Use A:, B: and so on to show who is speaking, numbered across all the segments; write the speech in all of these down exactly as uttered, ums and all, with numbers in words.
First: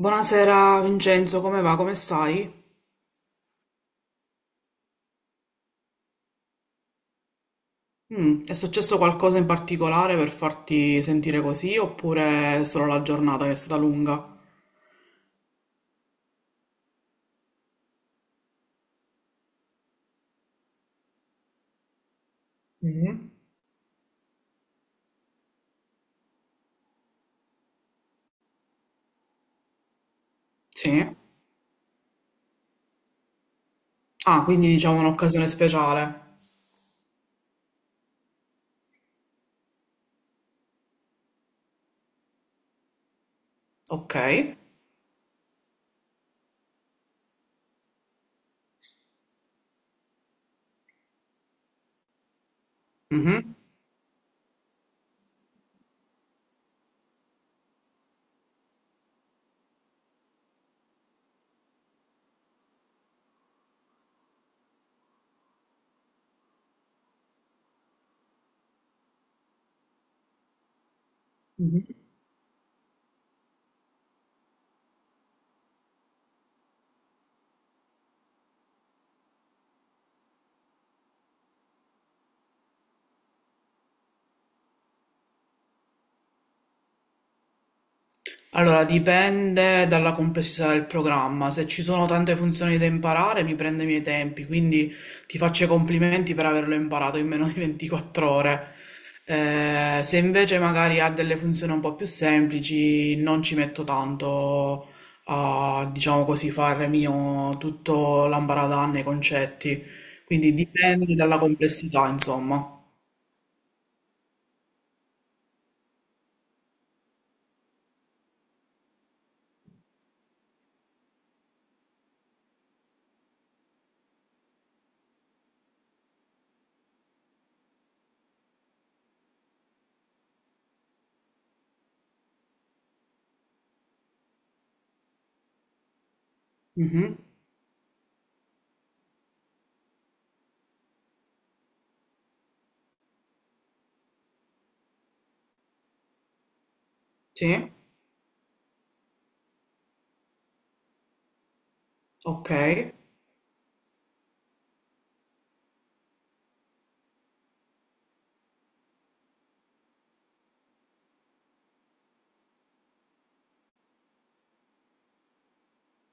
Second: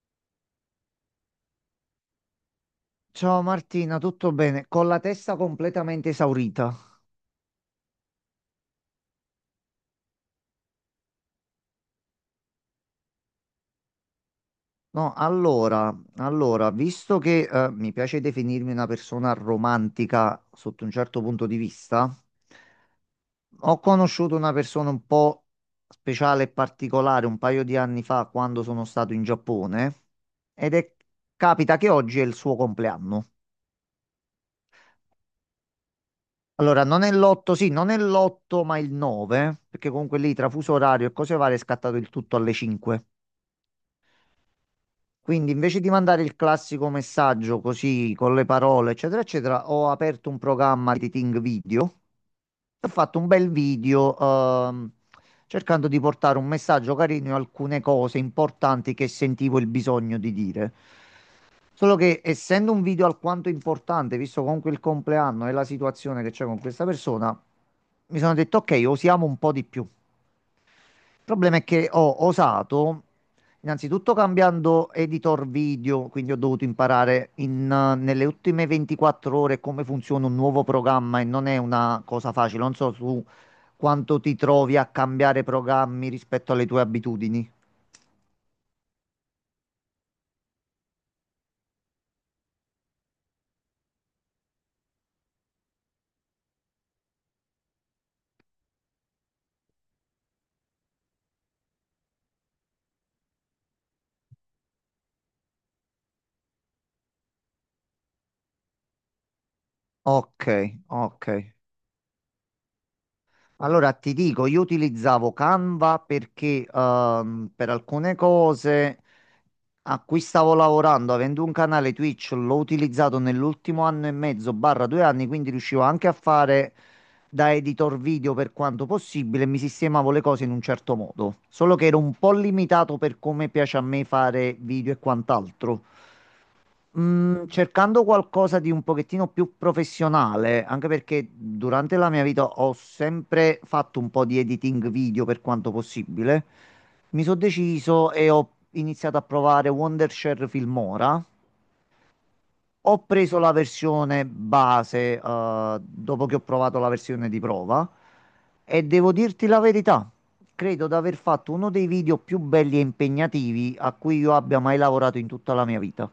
A: Buonasera Vincenzo, come va? Come stai?
B: Ciao Martina, tutto bene? Con la testa completamente esaurita.
A: Mm, è successo qualcosa in particolare per farti sentire così oppure è solo la giornata che è stata lunga?
B: No, allora, allora, visto che eh, mi piace definirmi una persona romantica sotto un certo punto di vista,
A: Mhm.
B: ho conosciuto una persona un po' speciale e particolare un paio di anni fa quando sono stato in Giappone ed è
A: Sì.
B: capita che oggi è il suo compleanno.
A: Ah, quindi diciamo un'occasione speciale.
B: Allora, non è l'otto, sì, non è l'otto, ma il nove, perché comunque lì tra fuso orario e cose varie è scattato il tutto alle cinque.
A: Ok.
B: Quindi invece di mandare il classico messaggio così con le parole, eccetera, eccetera, ho aperto un programma di editing video e ho fatto un bel
A: Mhm.
B: video ehm, cercando di portare un messaggio carino e alcune cose importanti che sentivo il bisogno di dire. Solo che essendo un video alquanto importante, visto comunque il compleanno e la situazione che c'è con questa persona, mi sono detto ok, osiamo un po' di più. Il problema è che ho osato, innanzitutto cambiando editor video, quindi ho dovuto imparare in, eh, nelle ultime ventiquattro ore come funziona un nuovo programma e non è una cosa facile. Non so su quanto ti trovi a cambiare programmi rispetto alle tue abitudini.
A: Allora, dipende dalla complessità del programma. Se ci sono tante funzioni da imparare, mi prende i miei tempi, quindi ti faccio i complimenti per averlo imparato in meno di ventiquattro ore. Eh, se invece magari ha delle funzioni un po' più semplici, non ci metto tanto a, diciamo così, fare mio tutto l'ambaradan nei concetti.
B: Ok,
A: Quindi dipende
B: ok.
A: dalla complessità, insomma.
B: Allora ti dico, io utilizzavo Canva perché ehm, per alcune cose a cui stavo lavorando, avendo un canale Twitch, l'ho utilizzato nell'ultimo anno e mezzo, barra due anni, quindi riuscivo anche a fare da editor video per quanto possibile, e mi sistemavo le cose in un certo modo, solo che ero un po' limitato per come piace a me fare video e quant'altro.
A: Mhm.
B: Mm, cercando qualcosa di un pochettino più professionale, anche perché durante la mia vita ho sempre fatto un po' di editing video per quanto possibile, mi sono
A: Sì,
B: deciso e ho iniziato a provare Wondershare Filmora.
A: ok.
B: Ho preso la versione base, eh, dopo che ho provato la versione di prova e devo dirti la verità, credo di aver fatto uno dei video più belli e impegnativi a cui io abbia mai lavorato in tutta la mia vita.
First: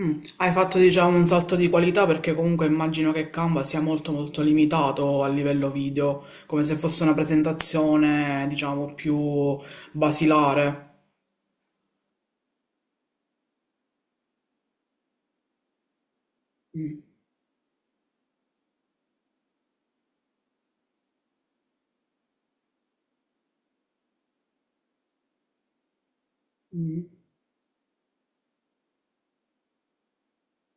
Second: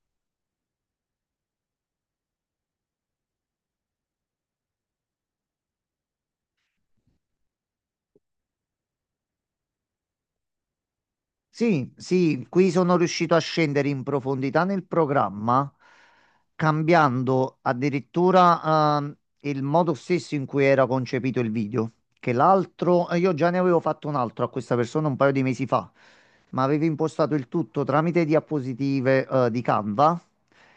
A: Mm, hai fatto diciamo un salto di qualità perché comunque immagino che Canva sia molto molto limitato a livello video, come se fosse una presentazione diciamo più basilare.
B: Sì, sì, qui sono riuscito a scendere in profondità nel programma,
A: Mm.
B: cambiando addirittura ehm, il modo stesso in cui era concepito il video. Che l'altro, eh, io già ne avevo fatto un altro a questa persona un paio di mesi fa, ma avevo
A: Mm.
B: impostato il tutto tramite diapositive eh, di Canva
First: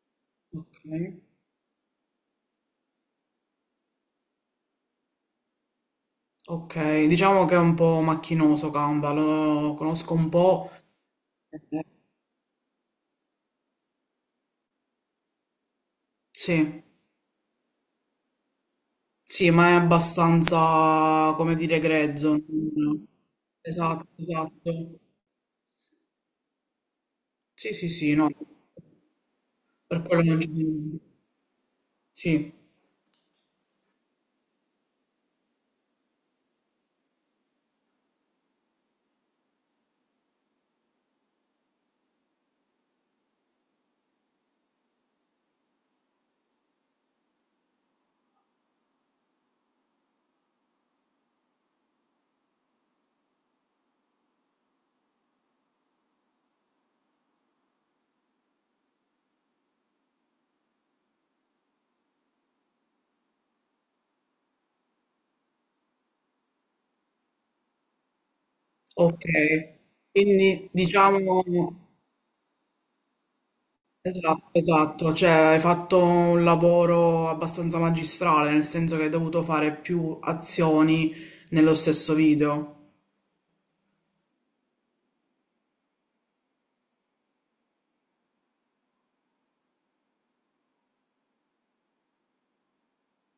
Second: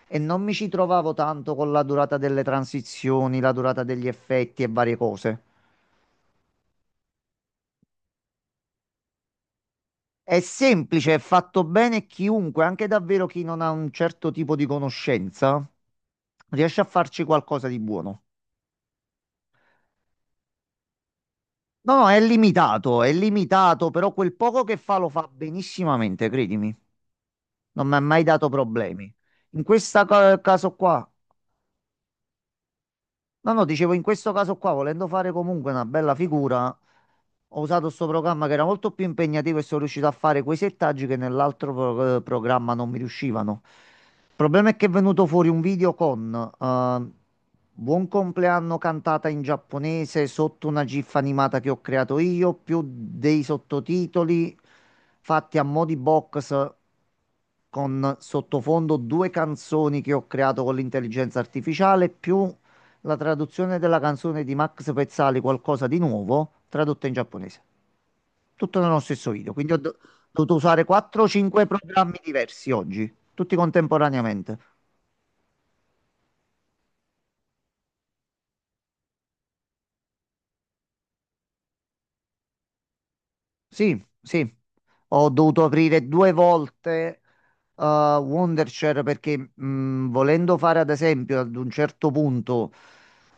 B: e non mi ci
A: Ok.
B: trovavo tanto con la durata delle transizioni, la durata degli effetti e varie cose.
A: Ok, diciamo che è un po' macchinoso Canva, lo conosco un
B: È
A: po'.
B: semplice, è fatto
A: Eh,
B: bene chiunque, anche davvero chi non ha un certo tipo di conoscenza, riesce
A: Sì,
B: a farci qualcosa di buono.
A: sì, ma è abbastanza, come dire,
B: No, no, è
A: grezzo.
B: limitato,
A: non-
B: è limitato,
A: Esatto,
B: però quel poco che fa
A: esatto.
B: lo fa benissimamente, credimi.
A: Sì,
B: Non
A: sì,
B: mi ha
A: sì,
B: mai
A: no,
B: dato problemi. In
A: per
B: questo
A: quello
B: caso
A: non...
B: qua
A: Sì,
B: No, no, dicevo, in questo caso qua, volendo fare comunque una bella figura, ho usato questo programma che era molto più impegnativo e sono riuscito a fare quei settaggi che nell'altro pro- eh, programma non mi riuscivano. Il problema è che è venuto fuori un video con eh, Buon compleanno cantata in giapponese sotto una GIF animata che ho creato io, più dei sottotitoli fatti a mo' di box con sottofondo due canzoni che ho creato con l'intelligenza artificiale, più la traduzione della canzone di Max Pezzali, Qualcosa di nuovo, tradotta in giapponese. Tutto nello
A: ok,
B: stesso video. Quindi ho do- dovuto
A: quindi
B: usare
A: diciamo,
B: quattro o cinque programmi diversi oggi, tutti
A: esatto,
B: contemporaneamente.
A: esatto, cioè hai fatto un lavoro abbastanza magistrale, nel senso che hai dovuto fare più azioni nello stesso video.
B: Sì, sì, ho dovuto aprire due volte eh, Wondershare perché mh, volendo fare ad esempio ad un certo punto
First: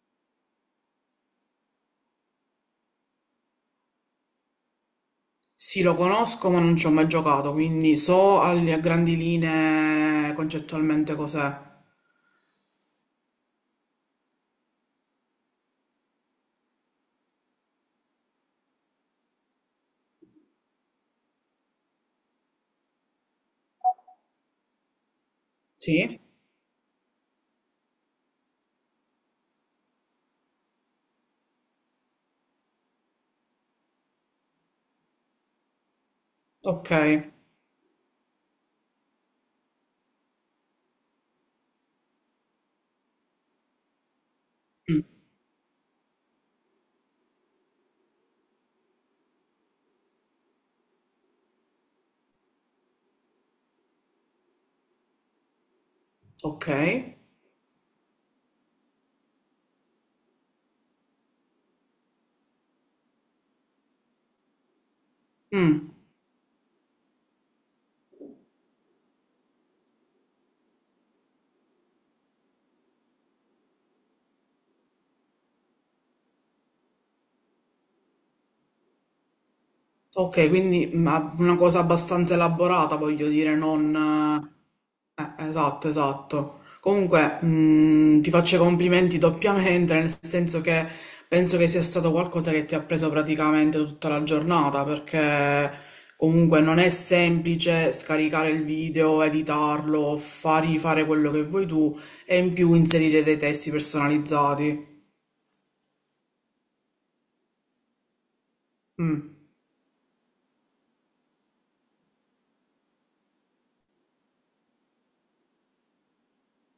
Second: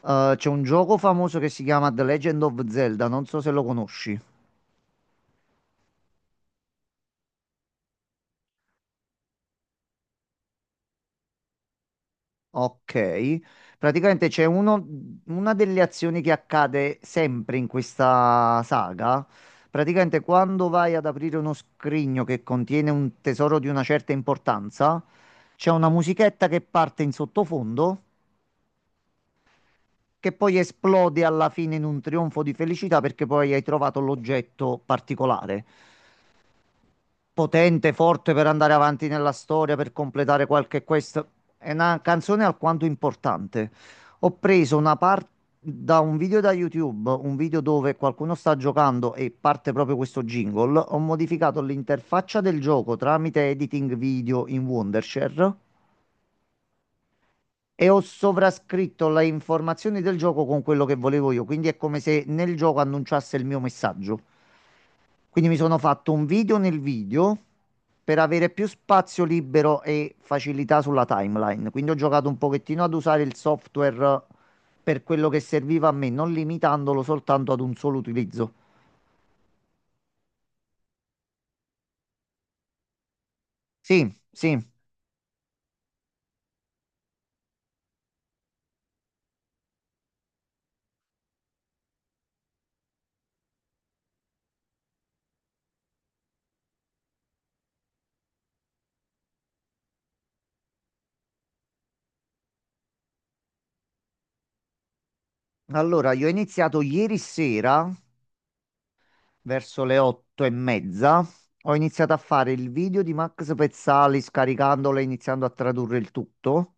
B: eh, c'è un gioco famoso che si chiama The Legend of Zelda, non so se lo conosci.
A: Sì, lo conosco, ma non ci ho mai giocato, quindi so al- a grandi linee concettualmente cos'è.
B: Ok, praticamente c'è uno- una delle azioni che accade sempre in questa saga. Praticamente quando vai ad aprire uno scrigno che contiene un tesoro di una certa importanza, c'è una
A: Sì?
B: musichetta che parte in sottofondo che poi esplode alla fine in un trionfo di felicità perché poi hai trovato l'oggetto particolare,
A: Ok,
B: potente, forte per andare avanti nella storia, per completare qualche quest. È una canzone alquanto importante. Ho preso una parte da un video da YouTube, un video dove qualcuno sta giocando e parte proprio questo jingle. Ho modificato l'interfaccia del gioco tramite editing video in Wondershare
A: ok.
B: e ho sovrascritto le informazioni del gioco con quello che volevo io. Quindi è come se nel gioco annunciasse il mio messaggio. Quindi mi sono
A: Mm,
B: fatto un video nel video per avere più spazio libero e facilità sulla timeline. Quindi ho giocato un pochettino ad usare il software per quello che serviva a me, non limitandolo soltanto ad un solo utilizzo.
A: ok, quindi ma una cosa abbastanza elaborata, voglio dire,
B: Sì,
A: non...
B: sì.
A: Eh, esatto, esatto. Comunque, mh, ti faccio i complimenti doppiamente, nel senso che penso che sia stato qualcosa che ti ha preso praticamente tutta la giornata, perché comunque non è semplice scaricare il video, editarlo, fargli fare quello che vuoi tu e in più inserire dei testi personalizzati.
B: Allora, io ho iniziato ieri sera,
A: Mm,
B: verso le otto e mezza, ho iniziato a fare il video di Max Pezzali scaricandolo e iniziando a tradurre il tutto.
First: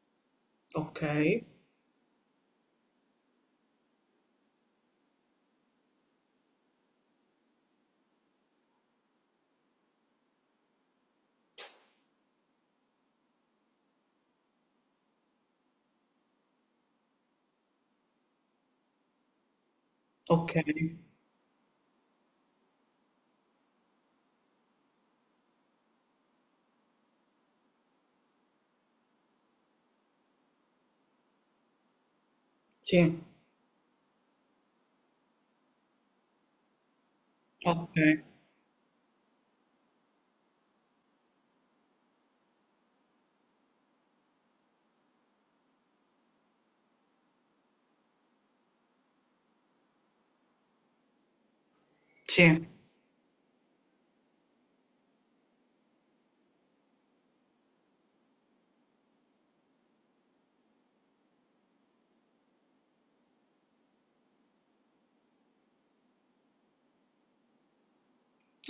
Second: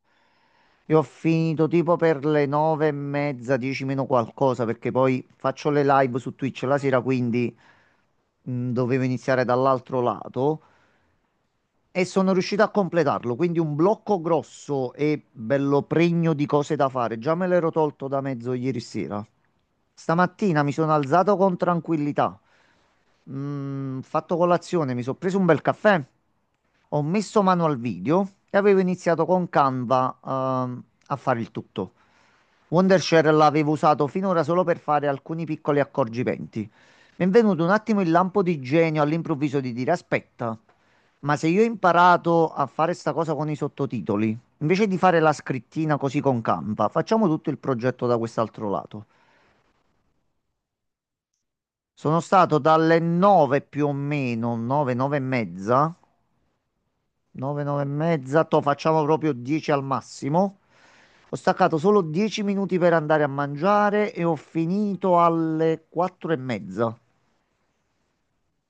B: E ho
A: ok,
B: finito tipo per le nove e mezza, dieci meno qualcosa, perché poi faccio le live su Twitch la sera, quindi mh, dovevo iniziare dall'altro lato. E sono riuscito a completarlo, quindi un blocco grosso e bello pregno di cose da fare. Già me l'ero tolto da mezzo ieri sera.
A: ok,
B: Stamattina mi sono alzato con tranquillità, Mm, fatto colazione, mi sono preso un bel caffè, ho messo mano al video e avevo iniziato con Canva, ehm, a fare il tutto.
A: sì,
B: Wondershare l'avevo usato finora solo per fare alcuni piccoli accorgimenti. Mi è venuto un
A: ok,
B: attimo il lampo di genio all'improvviso di dire: Aspetta, ma se io ho imparato a fare sta cosa con i sottotitoli, invece di fare la scrittina così con Canva, facciamo tutto il progetto da quest'altro lato. Sono stato
A: sì.
B: dalle nove più o meno, nove, nove e mezza, 9, 9 e mezza, to facciamo proprio dieci al massimo. Ho staccato solo dieci minuti per andare a mangiare e ho finito alle quattro e mezza.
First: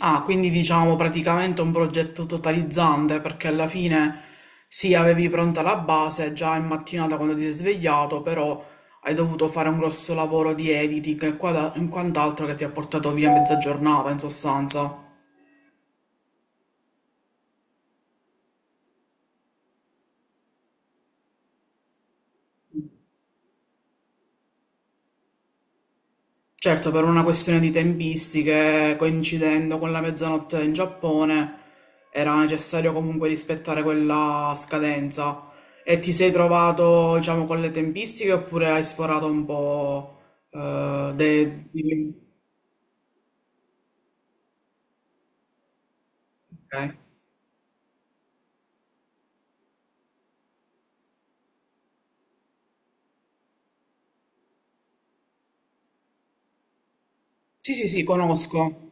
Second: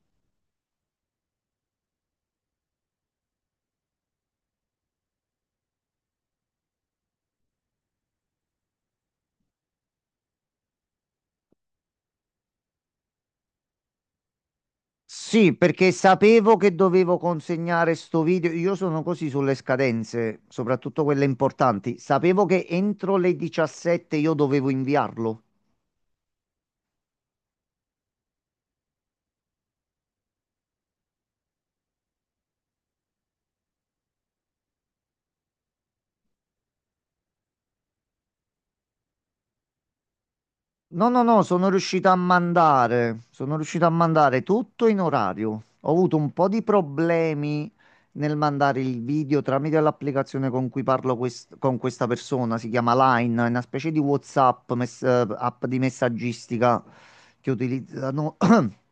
A: Ah, quindi diciamo praticamente un progetto totalizzante perché alla fine sì, avevi pronta la base già in mattinata quando ti sei svegliato, però hai dovuto fare un grosso lavoro di editing e quada- e quant'altro che ti ha portato via mezza giornata in sostanza.
B: Sì, perché sapevo che dovevo consegnare sto video. Io sono così sulle scadenze, soprattutto quelle importanti. Sapevo che entro le diciassette io dovevo inviarlo.
A: Certo, per una questione di tempistiche, coincidendo con la mezzanotte in Giappone, era necessario comunque rispettare quella scadenza. E ti sei trovato, diciamo, con le tempistiche oppure hai sforato un po'?
B: No,
A: eh,
B: no, no,
A: de-
B: sono riuscito a
A: di-
B: mandare, sono riuscito a mandare tutto in orario. Ho avuto un po' di
A: ok.
B: problemi nel mandare il video tramite l'applicazione con cui parlo quest- con questa persona, si chiama Line, è una specie di WhatsApp, mess- eh, app di messaggistica che
A: Sì, sì, sì,
B: utilizzano.
A: conosco,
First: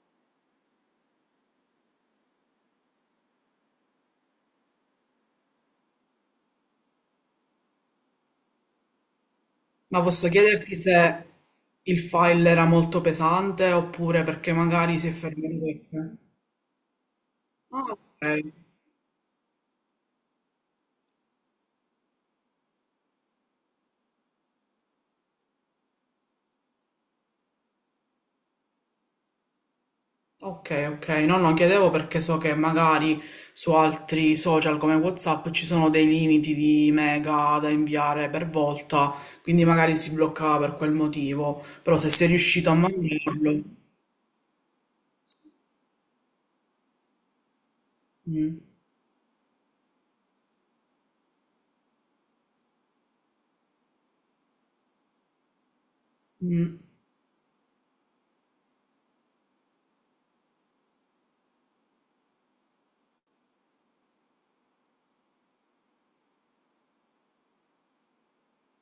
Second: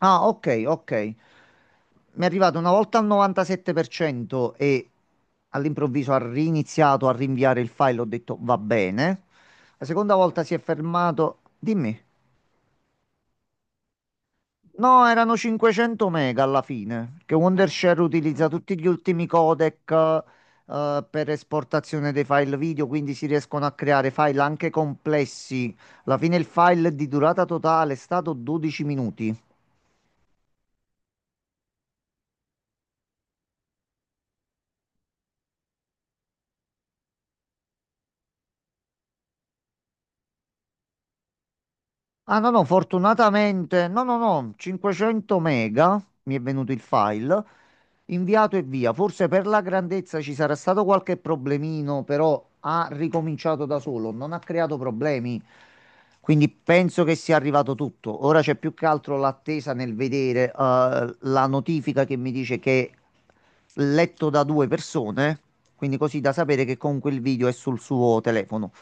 B: Ah, ok, ok. Mi è arrivato una volta al novantasette per cento e all'improvviso ha riniziato a rinviare il file, ho detto va bene. La
A: ma
B: seconda
A: posso
B: volta si è
A: chiederti se
B: fermato.
A: il
B: Dimmi.
A: file era molto pesante oppure perché magari
B: No,
A: si è
B: erano
A: fermato.
B: cinquecento
A: perché-
B: mega alla fine, perché
A: Ah,
B: Wondershare
A: ok.
B: utilizza tutti gli ultimi codec eh, per esportazione dei file video, quindi si riescono a creare file anche complessi. Alla fine il file di durata totale è stato dodici minuti.
A: Ok, ok, no, no, chiedevo perché so che magari su altri social come WhatsApp ci sono dei limiti di mega da inviare per volta, quindi magari si bloccava per quel motivo, però se sei
B: Ah no, no,
A: riuscito a mantenerlo,
B: fortunatamente, no, no, no, cinquecento mega, mi è venuto il file, inviato
A: mm.
B: e via. Forse per la grandezza ci sarà stato qualche problemino, però ha ricominciato da solo, non ha creato problemi. Quindi
A: Mm.
B: penso che sia arrivato tutto. Ora c'è più che altro l'attesa nel vedere eh, la notifica che mi dice che è letto da due persone, quindi così da sapere che comunque il video è sul suo telefono.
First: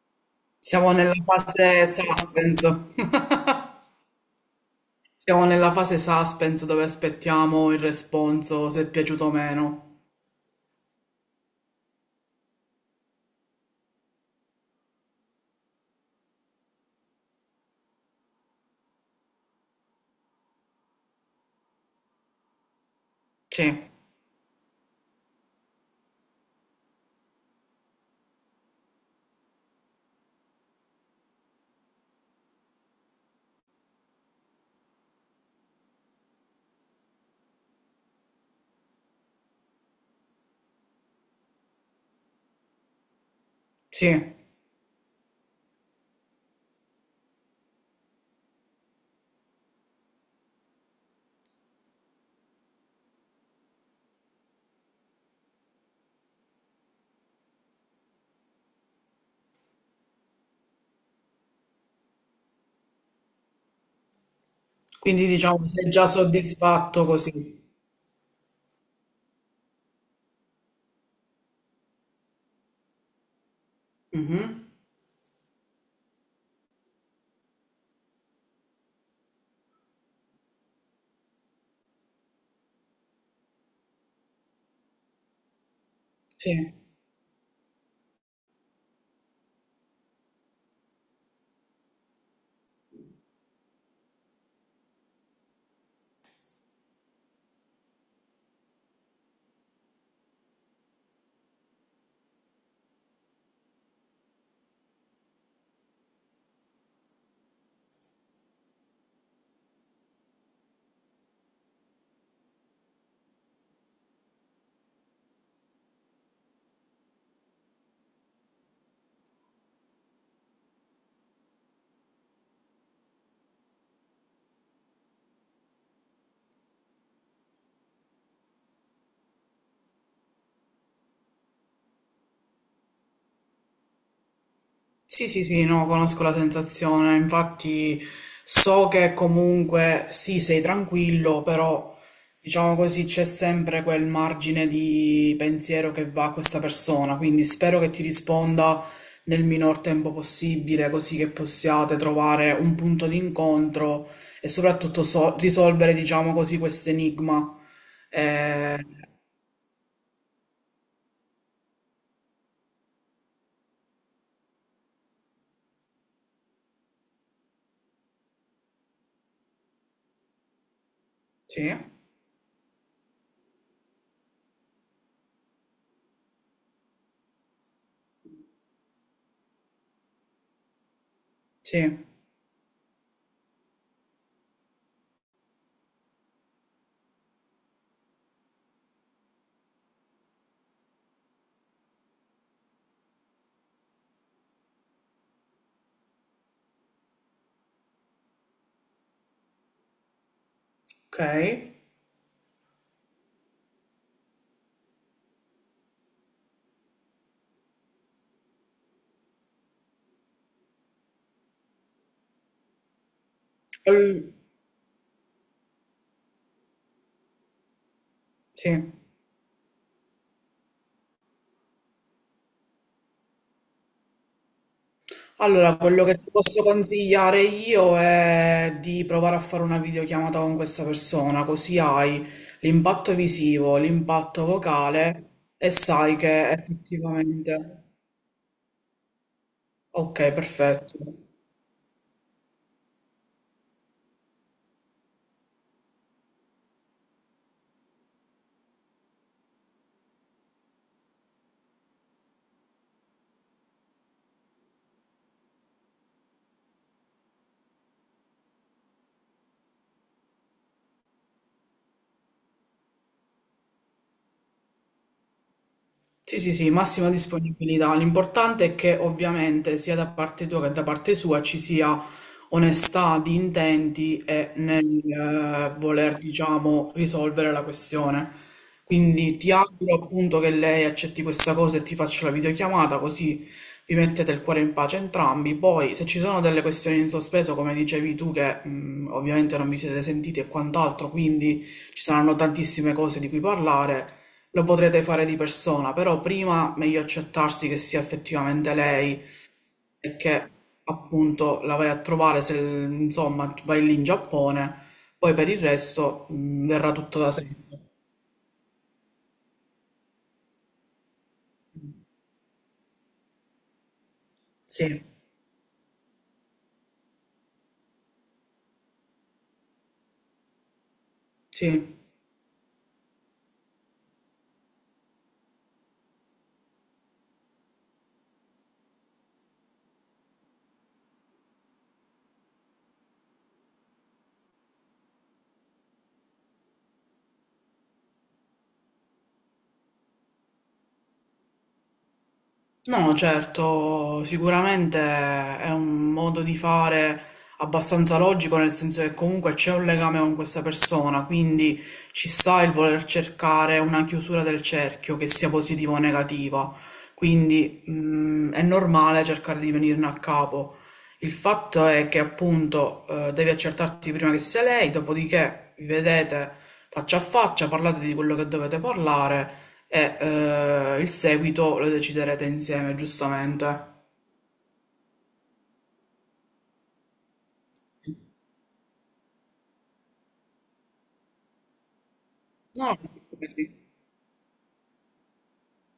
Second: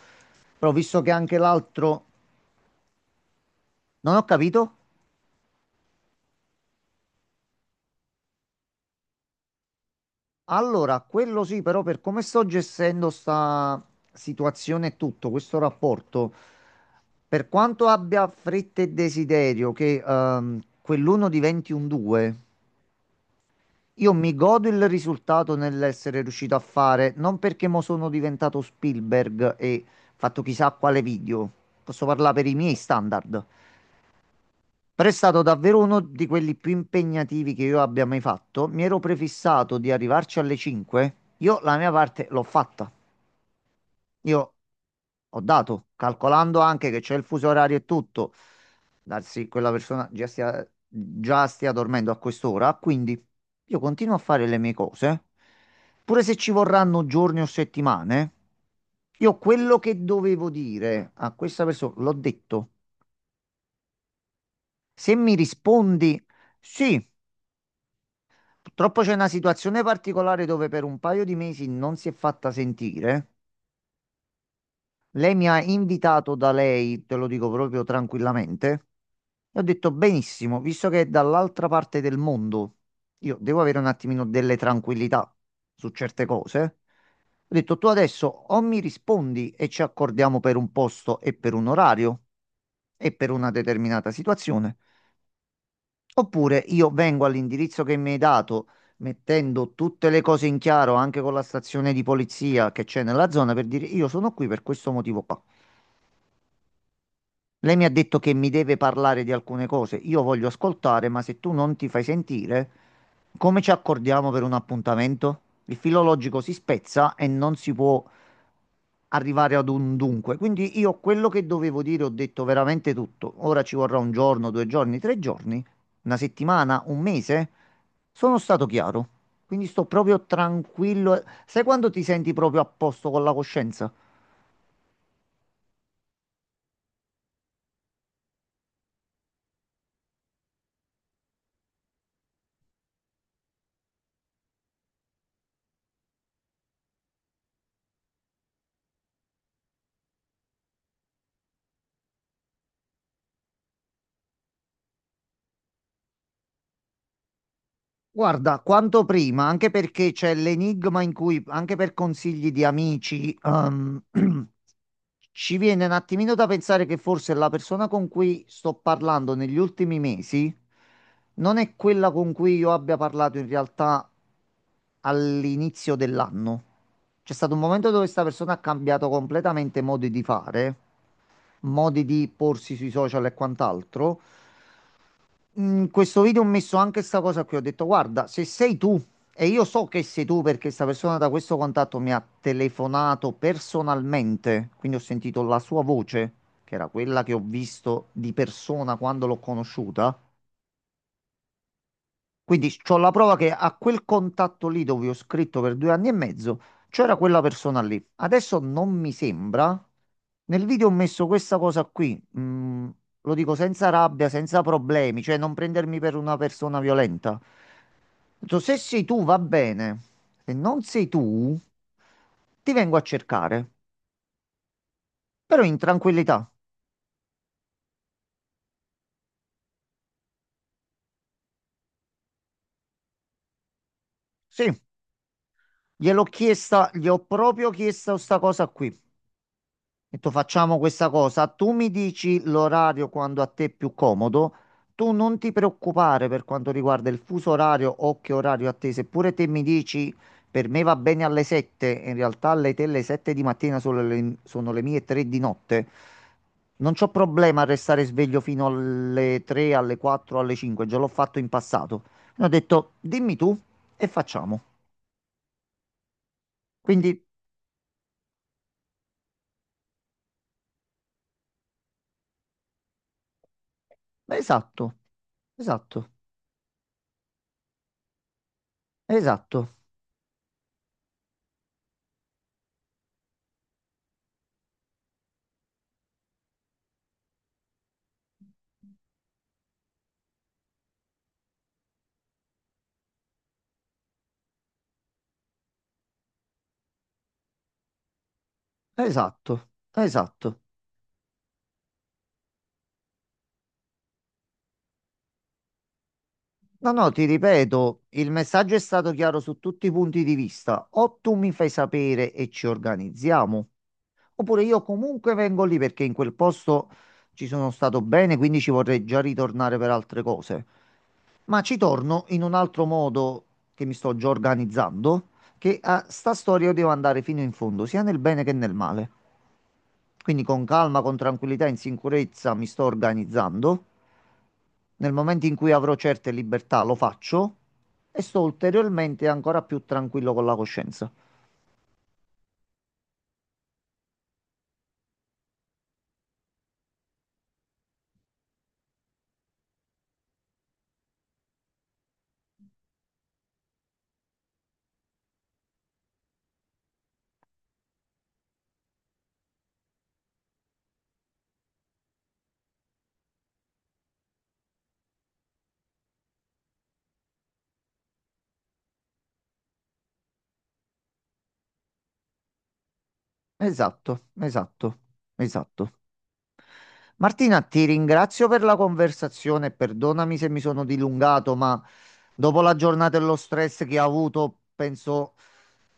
B: Però
A: Siamo
B: visto che
A: nella
B: anche
A: fase
B: l'altro...
A: suspense,
B: Non ho capito.
A: siamo nella fase suspense dove aspettiamo il responso se è piaciuto o meno.
B: Allora, quello sì, però per come sto gestendo sta situazione e tutto, questo rapporto, per quanto abbia fretta e desiderio che ehm, quell'uno diventi un due,
A: Sì,
B: io mi godo il risultato nell'essere riuscito a fare, non perché mo sono diventato Spielberg e fatto chissà quale video, posso parlare per i miei standard. Però è stato davvero uno di quelli più impegnativi che io abbia mai fatto. Mi ero prefissato di arrivarci alle cinque. Io la mia parte l'ho fatta.
A: sì,
B: Io ho dato, calcolando anche che c'è il fuso orario e tutto. Darsi quella persona già stia, già stia dormendo a quest'ora. Quindi io continuo a fare le mie cose. Pure se ci vorranno giorni o settimane, io quello che dovevo dire a questa persona l'ho detto. Se
A: quindi
B: mi
A: diciamo sei già
B: rispondi,
A: soddisfatto
B: sì.
A: così.
B: Purtroppo c'è una situazione particolare dove per un paio di mesi non si è fatta sentire.
A: Mhm.
B: Lei mi ha invitato da lei, te lo dico proprio tranquillamente. E ho detto benissimo, visto che è dall'altra parte del mondo, io devo avere un attimino delle tranquillità su certe
A: Sì.
B: cose. Ho detto tu adesso o mi rispondi e ci accordiamo per un posto e per un orario e per una determinata situazione, oppure io vengo all'indirizzo che mi hai dato, mettendo tutte le cose in chiaro anche con la stazione di polizia che c'è nella zona per dire io sono qui per questo motivo qua. Lei mi ha detto che mi deve parlare di alcune cose. Io voglio ascoltare, ma se tu non ti fai sentire, come ci accordiamo per un appuntamento? Il filologico si spezza e non si può arrivare ad un dunque. Quindi io quello che dovevo dire ho detto veramente tutto. Ora ci vorrà un giorno, due giorni, tre giorni, una settimana, un mese. Sono stato chiaro. Quindi sto proprio tranquillo. Sai quando ti senti proprio a posto con la coscienza?
A: Sì, sì, sì, no, conosco la sensazione, infatti so che comunque sì, sei tranquillo, però diciamo così c'è sempre quel margine di pensiero che va a questa persona, quindi spero che ti risponda nel minor tempo possibile, così che possiate trovare un punto di incontro e soprattutto so- risolvere, diciamo così, questo enigma.
B: Guarda,
A: Eh,
B: quanto prima, anche perché c'è l'enigma in cui, anche per consigli di amici, ehm, ci viene un attimino da pensare che forse la persona con cui sto parlando negli ultimi mesi non
A: sì,
B: è quella con cui io abbia parlato in realtà all'inizio dell'anno. C'è stato un momento dove questa persona ha cambiato completamente modi di fare, modi
A: sì,
B: di porsi sui social e quant'altro in questo video ho messo anche questa cosa qui. Ho detto, guarda, se sei tu, e io so che sei tu perché questa persona da questo contatto mi ha telefonato personalmente, quindi ho sentito la sua voce, che era quella che ho visto di persona quando l'ho conosciuta.
A: ok.
B: Quindi c'ho la prova che a quel contatto lì dove ho scritto per due anni e mezzo c'era quella persona lì. Adesso non mi sembra. Nel video ho messo questa cosa qui, mm, lo dico senza rabbia,
A: Ehm.
B: senza problemi, cioè non prendermi per una persona violenta. Ho detto, se
A: Sì.
B: sei tu va bene, se non sei tu ti vengo a cercare, però
A: Allora,
B: in
A: quello che ti
B: tranquillità.
A: posso consigliare io è di provare a fare una videochiamata con questa persona, così hai l'impatto visivo, l'impatto
B: Sì,
A: vocale e sai
B: gliel'ho
A: che
B: chiesta, gli ho proprio
A: effettivamente...
B: chiesto sta cosa qui. Ho
A: Ok,
B: detto facciamo
A: perfetto.
B: questa cosa, tu mi dici l'orario quando a te è più comodo, tu non ti preoccupare per quanto riguarda il fuso orario o che orario a te, seppure te mi dici per me va bene alle sette, in realtà alle te le sette di mattina sono le, sono le mie tre di notte, non c'ho problema a restare sveglio fino alle tre, alle quattro, alle cinque, già l'ho fatto in passato. Mi ho detto dimmi tu e facciamo.
A: Sì, sì, sì,
B: Quindi,
A: massima disponibilità. L'importante è che ovviamente sia da parte tua che da parte sua ci sia onestà di intenti e nel
B: esatto,
A: eh,
B: esatto,
A: voler, diciamo, risolvere la questione. Quindi ti
B: esatto.
A: auguro appunto che lei accetti questa cosa e ti faccia la videochiamata, così vi mettete il cuore in pace entrambi. Poi, se ci sono delle questioni in sospeso, come dicevi tu, che mh, ovviamente non vi siete sentiti e quant'altro, quindi ci saranno tantissime cose di cui parlare. Lo potrete fare di persona, però prima meglio accertarsi che sia effettivamente lei
B: Esatto,
A: e che
B: esatto.
A: appunto la vai a trovare se insomma vai lì in Giappone, poi per il resto mh, verrà
B: No, no,
A: tutto
B: ti
A: da sé.
B: ripeto, il messaggio è stato chiaro su tutti i punti di vista. O tu mi fai sapere e ci organizziamo, oppure io
A: Sì,
B: comunque vengo lì perché in quel posto ci sono stato bene, quindi ci vorrei già ritornare per altre cose. Ma ci
A: sì.
B: torno in un altro modo che mi sto già organizzando, che a sta storia io devo andare fino in fondo, sia nel bene che nel male. Quindi con calma, con tranquillità, in sicurezza mi sto organizzando. Nel momento in cui avrò certe libertà lo faccio e sto ulteriormente ancora più tranquillo con la coscienza.
A: No, certo, sicuramente è un modo di fare abbastanza logico, nel senso che comunque c'è un legame con questa persona, quindi ci sta il voler cercare una chiusura del cerchio, che sia positiva o negativa. Quindi, mm, è normale cercare di venirne a capo. Il fatto è che appunto eh, devi accertarti prima che sia lei, dopodiché vi vedete faccia a faccia, parlate di quello che dovete parlare e eh, il seguito lo deciderete insieme, giustamente.
B: Esatto, esatto, esatto. Martina, ti ringrazio per la conversazione. Perdonami se mi sono dilungato, ma dopo la
A: No, no.
B: giornata e lo stress che ho avuto, penso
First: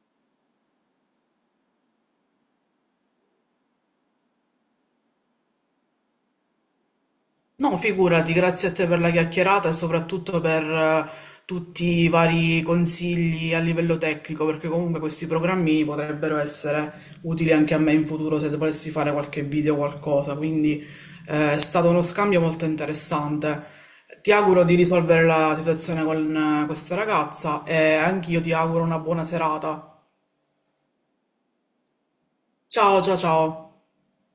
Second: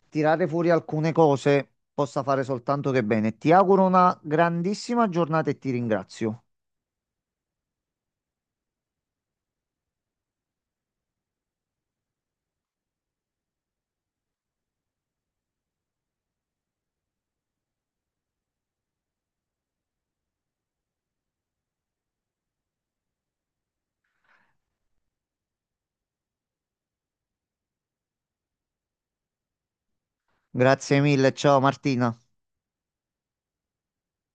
B: tirare fuori alcune cose possa fare soltanto che bene. Ti auguro una grandissima giornata e ti ringrazio.
A: No, figurati, grazie a te per la chiacchierata e soprattutto per eh, tutti i vari consigli a livello tecnico, perché comunque questi programmini potrebbero essere utili anche a me in futuro se volessi fare qualche video o qualcosa. Quindi eh, è stato uno scambio molto interessante. Ti auguro di risolvere la situazione con eh, questa ragazza e anch'io ti auguro una buona serata.
B: Grazie mille, ciao Martina.
A: Ciao, ciao, ciao.